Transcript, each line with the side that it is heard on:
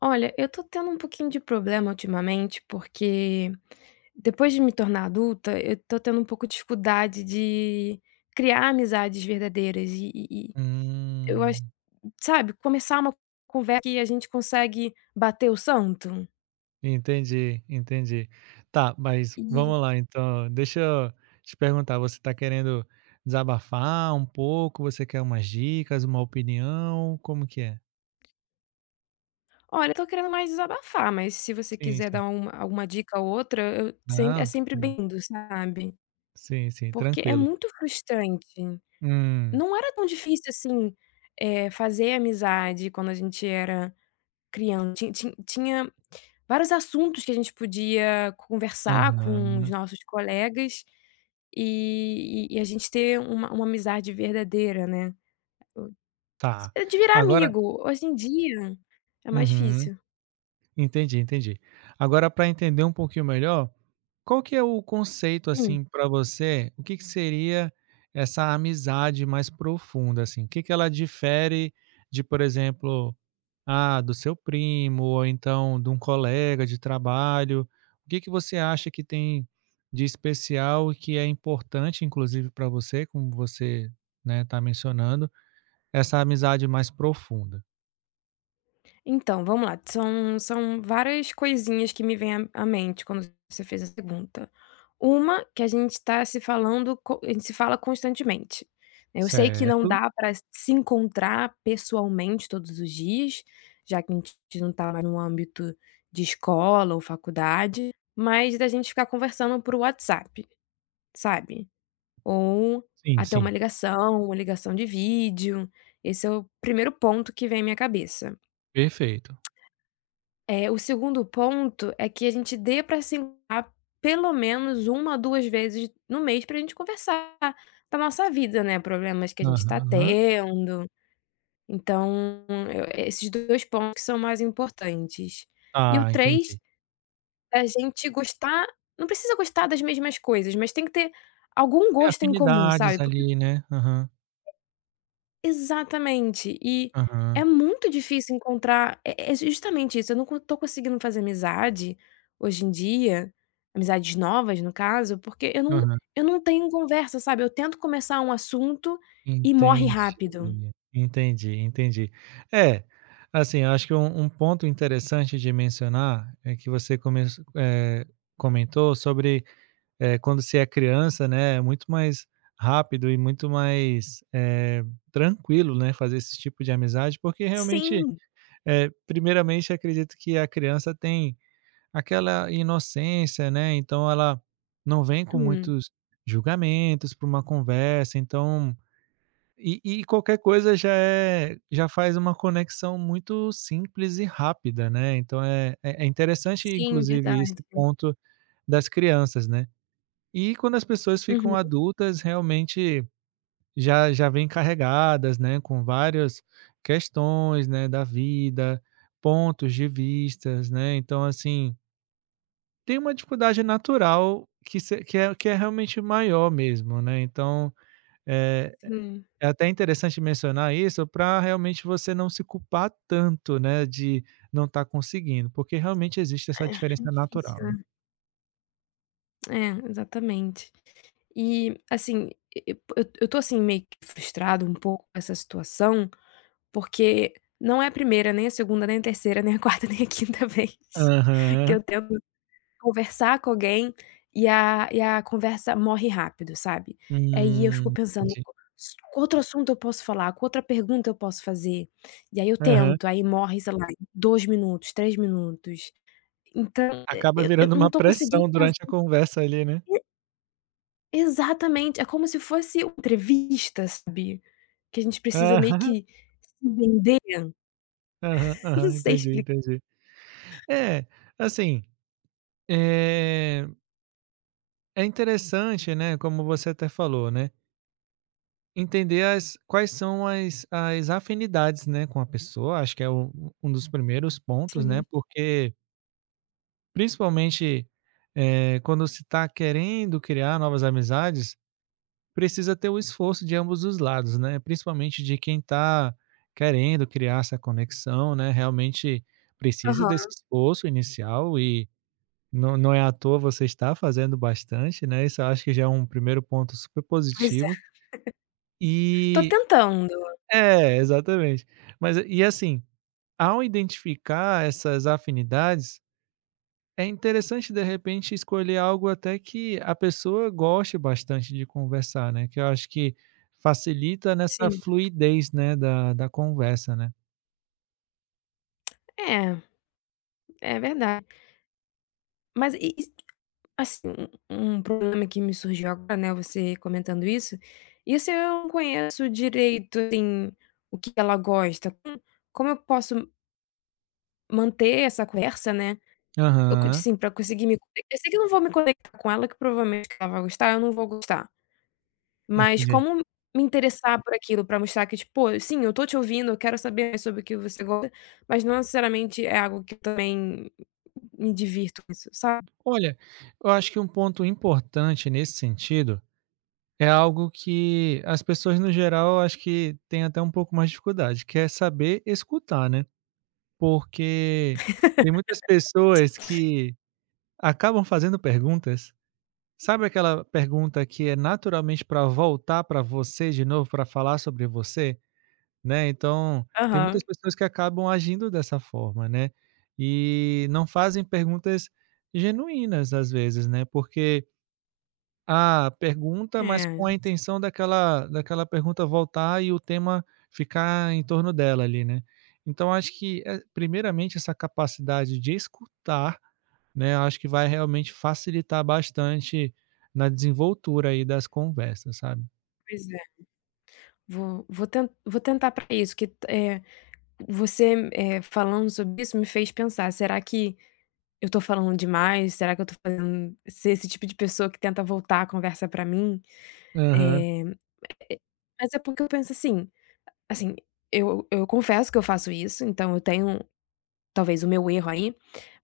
left: Olha, eu tô tendo um pouquinho de problema ultimamente, porque depois de me tornar adulta, eu tô tendo um pouco de dificuldade de criar amizades verdadeiras e eu acho
right: Hum,
left: sabe, começar uma conversa que a gente consegue bater o santo?
right: entendi, entendi. Tá, mas
left: E
right: vamos lá então, deixa eu te perguntar, você está querendo desabafar um pouco, você quer umas dicas, uma opinião, como que é?
left: olha, eu tô querendo mais desabafar, mas se você
right: Sim,
left: quiser dar
right: sim.
left: uma alguma dica ou outra, eu sem é
right: Não,
left: sempre
right: tranquilo.
left: bem-vindo, sabe.
right: Sim, sim,
left: Porque é
right: tranquilo.
left: muito frustrante.
right: Hum,
left: Não era tão difícil assim, fazer amizade quando a gente era criando ti ti tinha vários assuntos que a gente podia conversar com os
right: aham,
left: nossos colegas, e a gente ter uma amizade verdadeira, né.
right: tá.
left: De virar
right: Agora
left: amigo, hoje em dia é mais
right: Uhum.
left: difícil.
right: Entendi, entendi. Agora para entender um pouquinho melhor, qual que é o conceito, assim, para você, o que que seria essa amizade mais profunda, assim? O que que ela difere de, por exemplo, do seu primo ou então de um colega de trabalho? O que que você acha que tem de especial e que é importante, inclusive, para você, como você, né, tá mencionando, essa amizade mais profunda?
left: Então, vamos lá, são várias coisinhas que me vêm à mente quando você fez a pergunta. Uma, que a gente se fala constantemente, né? Eu sei que não
right: Certo.
left: dá para se encontrar pessoalmente todos os dias, já que a gente não está mais no âmbito de escola ou faculdade, mas da gente ficar conversando por WhatsApp, sabe, ou
right: Sim,
left: até
right: sim.
left: uma ligação de vídeo. Esse é o primeiro ponto que vem à minha cabeça.
right: Perfeito.
left: É, o segundo ponto é que a gente dê para se encontrar pelo menos 1, 2 vezes no mês para a gente conversar da nossa vida, né, problemas que a gente está
right: Aham.
left: tendo. Então, esses 2 pontos que são mais importantes. E o
right: Ah,
left: três,
right: entendi.
left: a gente gostar, não precisa gostar das mesmas coisas, mas tem que ter algum
right: E
left: gosto em comum,
right: afinidades
left: sabe.
right: ali, né. Aham,
left: Exatamente, e é
right: aham,
left: muito difícil encontrar, é justamente isso, eu não co- tô conseguindo fazer amizade hoje em dia, amizades novas no caso, porque
right: aham.
left: eu não tenho conversa, sabe, eu tento começar um assunto e morre
right: Entendi,
left: rápido.
right: entendi, entendi. É, assim, eu acho que um ponto interessante de mencionar é que você comentou sobre, quando se é criança, né, é muito mais rápido e muito mais, tranquilo, né, fazer esse tipo de amizade, porque realmente,
left: Sim.
right: primeiramente acredito que a criança tem aquela inocência, né, então ela não vem com
left: Hum,
right: muitos julgamentos para uma conversa, então e qualquer coisa já faz uma conexão muito simples e rápida, né, então é interessante
left: sim,
right: inclusive
left: verdade.
right: esse ponto das crianças, né. E quando as pessoas ficam
left: Uhum,
right: adultas, realmente já vêm carregadas, né, com várias questões, né, da vida, pontos de vistas, né, então assim, tem uma dificuldade natural que se que é que é realmente maior mesmo, né, então, eh,
left: sim,
right: é até interessante mencionar isso para realmente você não se culpar tanto, né, de não estar conseguindo, porque realmente existe essa
left: é
right: diferença natural,
left: difícil,
right: né.
left: né. É, exatamente. E, assim, e eu tô, assim, meio que frustrada um pouco com essa situação. Porque não é a primeira, nem a segunda, nem a terceira, nem a quarta, nem a quinta vez que
right: Aham.
left: eu tento conversar com alguém e a conversa morre rápido, sabe. Aí eu fico
right: Hum,
left: pensando:
right: entendi.
left: "S qual outro assunto eu posso falar? Qual outra pergunta eu posso fazer?". E aí eu
right: Aham.
left: tento, aí morre, sei lá, em 2 minutos, 3 minutos. Então,
right: Acaba
left: eu
right: virando
left: não
right: uma
left: tô conseguindo
right: pressão durante a
left: fazer.
right: conversa ali, né.
left: Exatamente, é como se fosse uma entrevista, sabe, que a gente precisa meio
right: Aham,
left: que se vender.
right: aham, aham,
left: Não sei
right: entendi,
left: explicar.
right: entendi. É, assim, eh, é interessante, né, como você até falou, né. Entender as quais são as afinidades, né, com a pessoa, acho que é o um dos primeiros pontos, né,
left: Sim.
right: porque principalmente, quando se está querendo criar novas amizades, precisa ter o esforço de ambos os lados, né, principalmente de quem está querendo criar essa conexão, né, realmente precisa desse
left: Aham,
right: esforço inicial e não é à toa você está fazendo bastante, né, isso eu acho que já é um primeiro ponto super
left: pois
right: positivo.
left: tô
right: E
left: tentando,
right: É, exatamente. Mas e assim, ao identificar essas afinidades, é interessante de repente escolher algo até que a pessoa goste bastante de conversar, né, que eu acho que facilita nessa
left: sim.
right: fluidez, né, da conversa, né.
left: É, é verdade. Mas assim, um problema que me surgiu agora, né, você comentando isso, isso eu não conheço direito, assim, o que ela gosta. Como eu posso manter essa conversa, né, eu co
right: Aham,
left: assim, pra conseguir me conec eu sei que eu não vou me conectar com ela, que provavelmente ela vai gostar, eu não vou gostar. Mas
right: entendi.
left: como me interessar por aquilo pra mostrar que tipo: "Pô, sim, eu tô te ouvindo, eu quero saber mais sobre o que você gosta, mas não necessariamente é algo que eu também me divirto com isso", sabe?
right: Olha, eu acho que um ponto importante nesse sentido é algo que as pessoas no geral, eu acho que têm até um pouco mais de dificuldade, que é saber escutar, né. Porque tem muitas pessoas que acabam fazendo perguntas, sabe aquela pergunta que é naturalmente para voltar para você de novo, para falar sobre você, né, então tem
left: Aham.
right: muitas pessoas que acabam agindo dessa forma, né, e não fazem perguntas genuínas às vezes, né, porque a pergunta, mas com
left: É,
right: a intenção daquela pergunta voltar e o tema ficar em torno dela ali, né. Então acho que, primeiramente essa capacidade de escutar, né, acho que vai realmente facilitar bastante na desenvoltura aí das conversas, sabe.
left: pois é. Vou tentar, pra isso que, é você, falando sobre isso me fez pensar: "Será que eu tô falando demais? Será que eu tô fazendo ser esse tipo de pessoa que tenta voltar a conversa pra mim?".
right: Aham,
left: Eh, eh, mas é porque eu penso assim, eu confesso que eu faço isso, então eu tenho, talvez, o meu erro aí,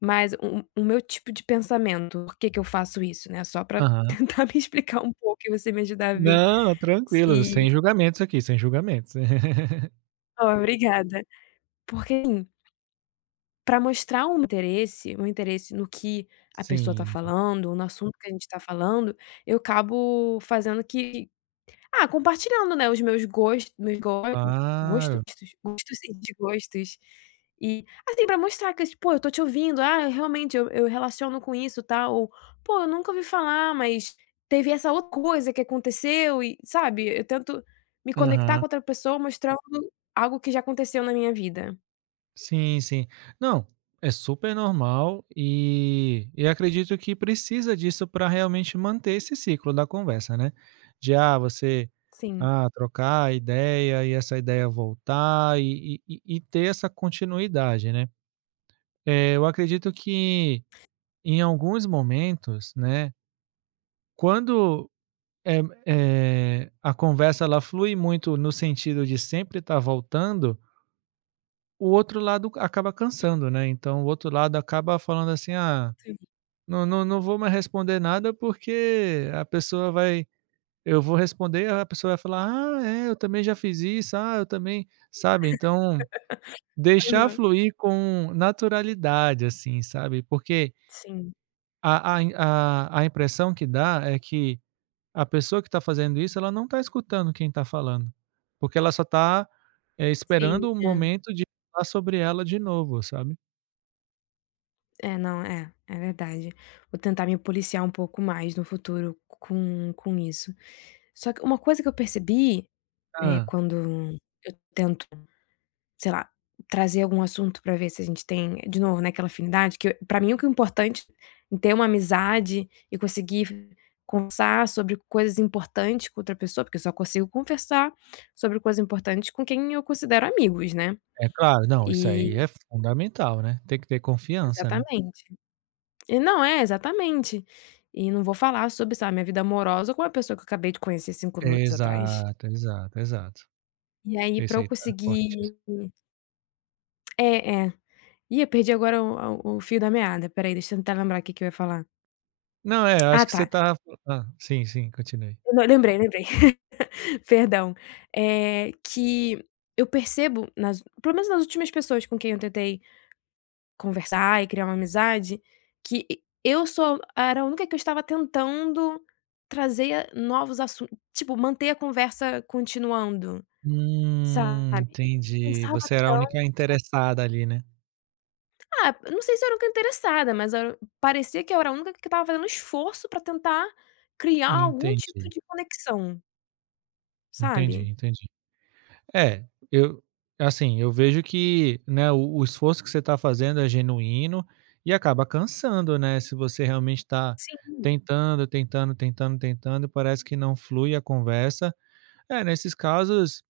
left: mas o meu tipo de pensamento, por que que eu faço isso, né, só para
right: aham.
left: tentar me explicar um pouco e você me ajudar a ver
right: Não, tranquilo,
left: se.
right: sem julgamentos aqui, sem julgamentos.
left: Ó, obrigada. Porque assim, para mostrar um interesse no que a pessoa tá
right: Sim,
left: falando, no assunto que a gente tá falando, eu acabo fazendo que, ah, compartilhando, né, os meus gostos, meus go gostos
right: claro.
left: gostos e desgostos. E, assim, pra mostrar que, tipo, pô, eu tô te ouvindo, ah, eu realmente eu relaciono com isso, tal, ou, pô, eu nunca ouvi falar, mas teve essa outra coisa que aconteceu e, sabe, eu tento me conectar
right: Aham.
left: com outra pessoa mostrando algo que já aconteceu na minha vida.
right: Sim, sim. Não, é super normal e acredito que precisa disso para realmente manter esse ciclo da conversa, né? De você
left: Sim,
right: trocar a ideia e essa ideia voltar e ter essa continuidade, né? Eu acredito que em alguns momentos, né, quando é, a conversa ela flui muito no sentido de sempre estar voltando. O outro lado acaba cansando, né, então o outro lado acaba falando assim: "Ah,
left: sim.
right: não vou mais responder nada porque a pessoa vai eu vou responder, a pessoa vai falar: "Ah, é, eu também já fiz isso, ah, eu também", sabe, então deixar
left: Aham.
right: fluir com naturalidade, assim, sabe, porque
left: Sim,
right: a impressão que dá é que a pessoa que está fazendo isso, ela não está escutando quem está falando, porque ela só está,
left: sim,
right: esperando o
left: é.
right: momento de falar sobre ela de novo, sabe.
left: É, não, é, é verdade. Vou tentar me policiar um pouco mais no futuro com isso. Só que uma coisa que eu percebi, né,
right: Hã.
left: quando eu tento, sei lá, trazer algum assunto pra ver se a gente tem, de novo, né, aquela afinidade, que pra mim o que é importante em ter uma amizade e conseguir conversar sobre coisas importantes com outra pessoa, porque eu só consigo conversar sobre coisas importantes com quem eu considero amigos, né?
right: É claro, não, isso
left: E
right: aí é fundamental, né, tem que ter confiança, né.
left: exatamente. E não, é, exatamente. E não vou falar sobre, sabe, minha vida amorosa com uma pessoa que eu acabei de conhecer cinco minutos atrás.
right: Exato, exato, exato.
left: E aí pra
right: Esse
left: eu
right: aí tá
left: conseguir,
right: corretíssimo.
left: é, é. Ih, eu perdi agora o fio da meada. Peraí, aí, deixa eu tentar lembrar o que que eu ia falar.
right: Não, é, eu
left: Ah
right: acho que
left: tá.
right: você tá Ah, sim, sim, continue.
left: Eu não, lembrei, lembrei. Perdão. Eh, que eu percebo nas, pelo menos nas últimas pessoas com quem eu tentei conversar e criar uma amizade, que e eu sou era a única que eu estava tentando trazer, novos assuntos, tipo, manter a conversa continuando, sabe.
right: Entendi,
left: Cansava,
right: você era a
left: tão,
right: única interessada ali, né.
left: ah, não sei se eu era a única interessada, mas era parecia que eu era a única que estava fazendo esforço para tentar criar algum tipo
right: Entendi,
left: de conexão, sabe.
right: entendi, entendi. É, eu assim, eu vejo que, né, o esforço que você está fazendo é genuíno e acaba cansando, né, se você realmente está
left: Sim,
right: tentando, tentando, tentando, tentando, parece que não flui a conversa. É, nesses casos,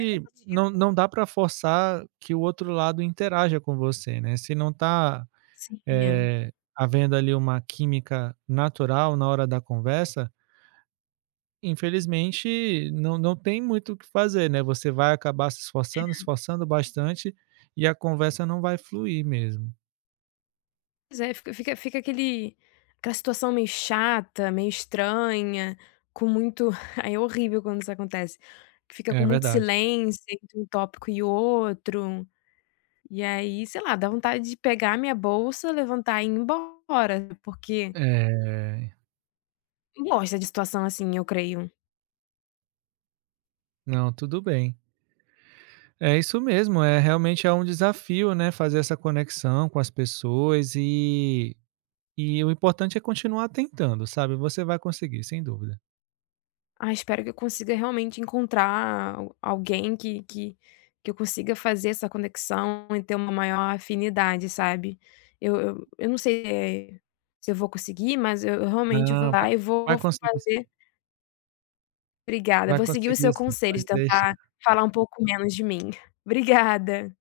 left: é cansativo.
right: não, não dá para forçar que o outro lado interaja com você, né? Se não tá
left: Sim, é.
right: eh, havendo ali uma química natural na hora da conversa, infelizmente não, não tem muito o que fazer, né? Você vai acabar se esforçando, esforçando bastante e a conversa não vai fluir mesmo.
left: Pois é, fica fica fica aquele aquela situação meio chata, meio estranha, com muito aí é horrível quando isso acontece, que fica com
right: É
left: muito
right: verdade.
left: silêncio entre um tópico e outro, e aí, sei lá, dá vontade de pegar a minha bolsa, levantar e ir embora, porque
right: É,
left: não gosta de situação assim, eu creio.
right: não, tudo bem. É isso mesmo, é realmente é um desafio, né, fazer essa conexão com as pessoas e o importante é continuar tentando, sabe, você vai conseguir, sem dúvida.
left: Ah, espero que eu consiga realmente encontrar al alguém que que eu consiga fazer essa conexão e ter uma maior afinidade, sabe. Eu não sei, eh, se eu vou conseguir, mas eu realmente vou
right: Não, vai
left: lá e vou
right: vai conseguir
left: fazer.
right: sim,
left: Obrigada,
right: vai
left: vou seguir o seu
right: conseguir sim,
left: conselho de
right: pode
left: tentar
right: deixar.
left: falar um pouco menos de mim. Obrigada.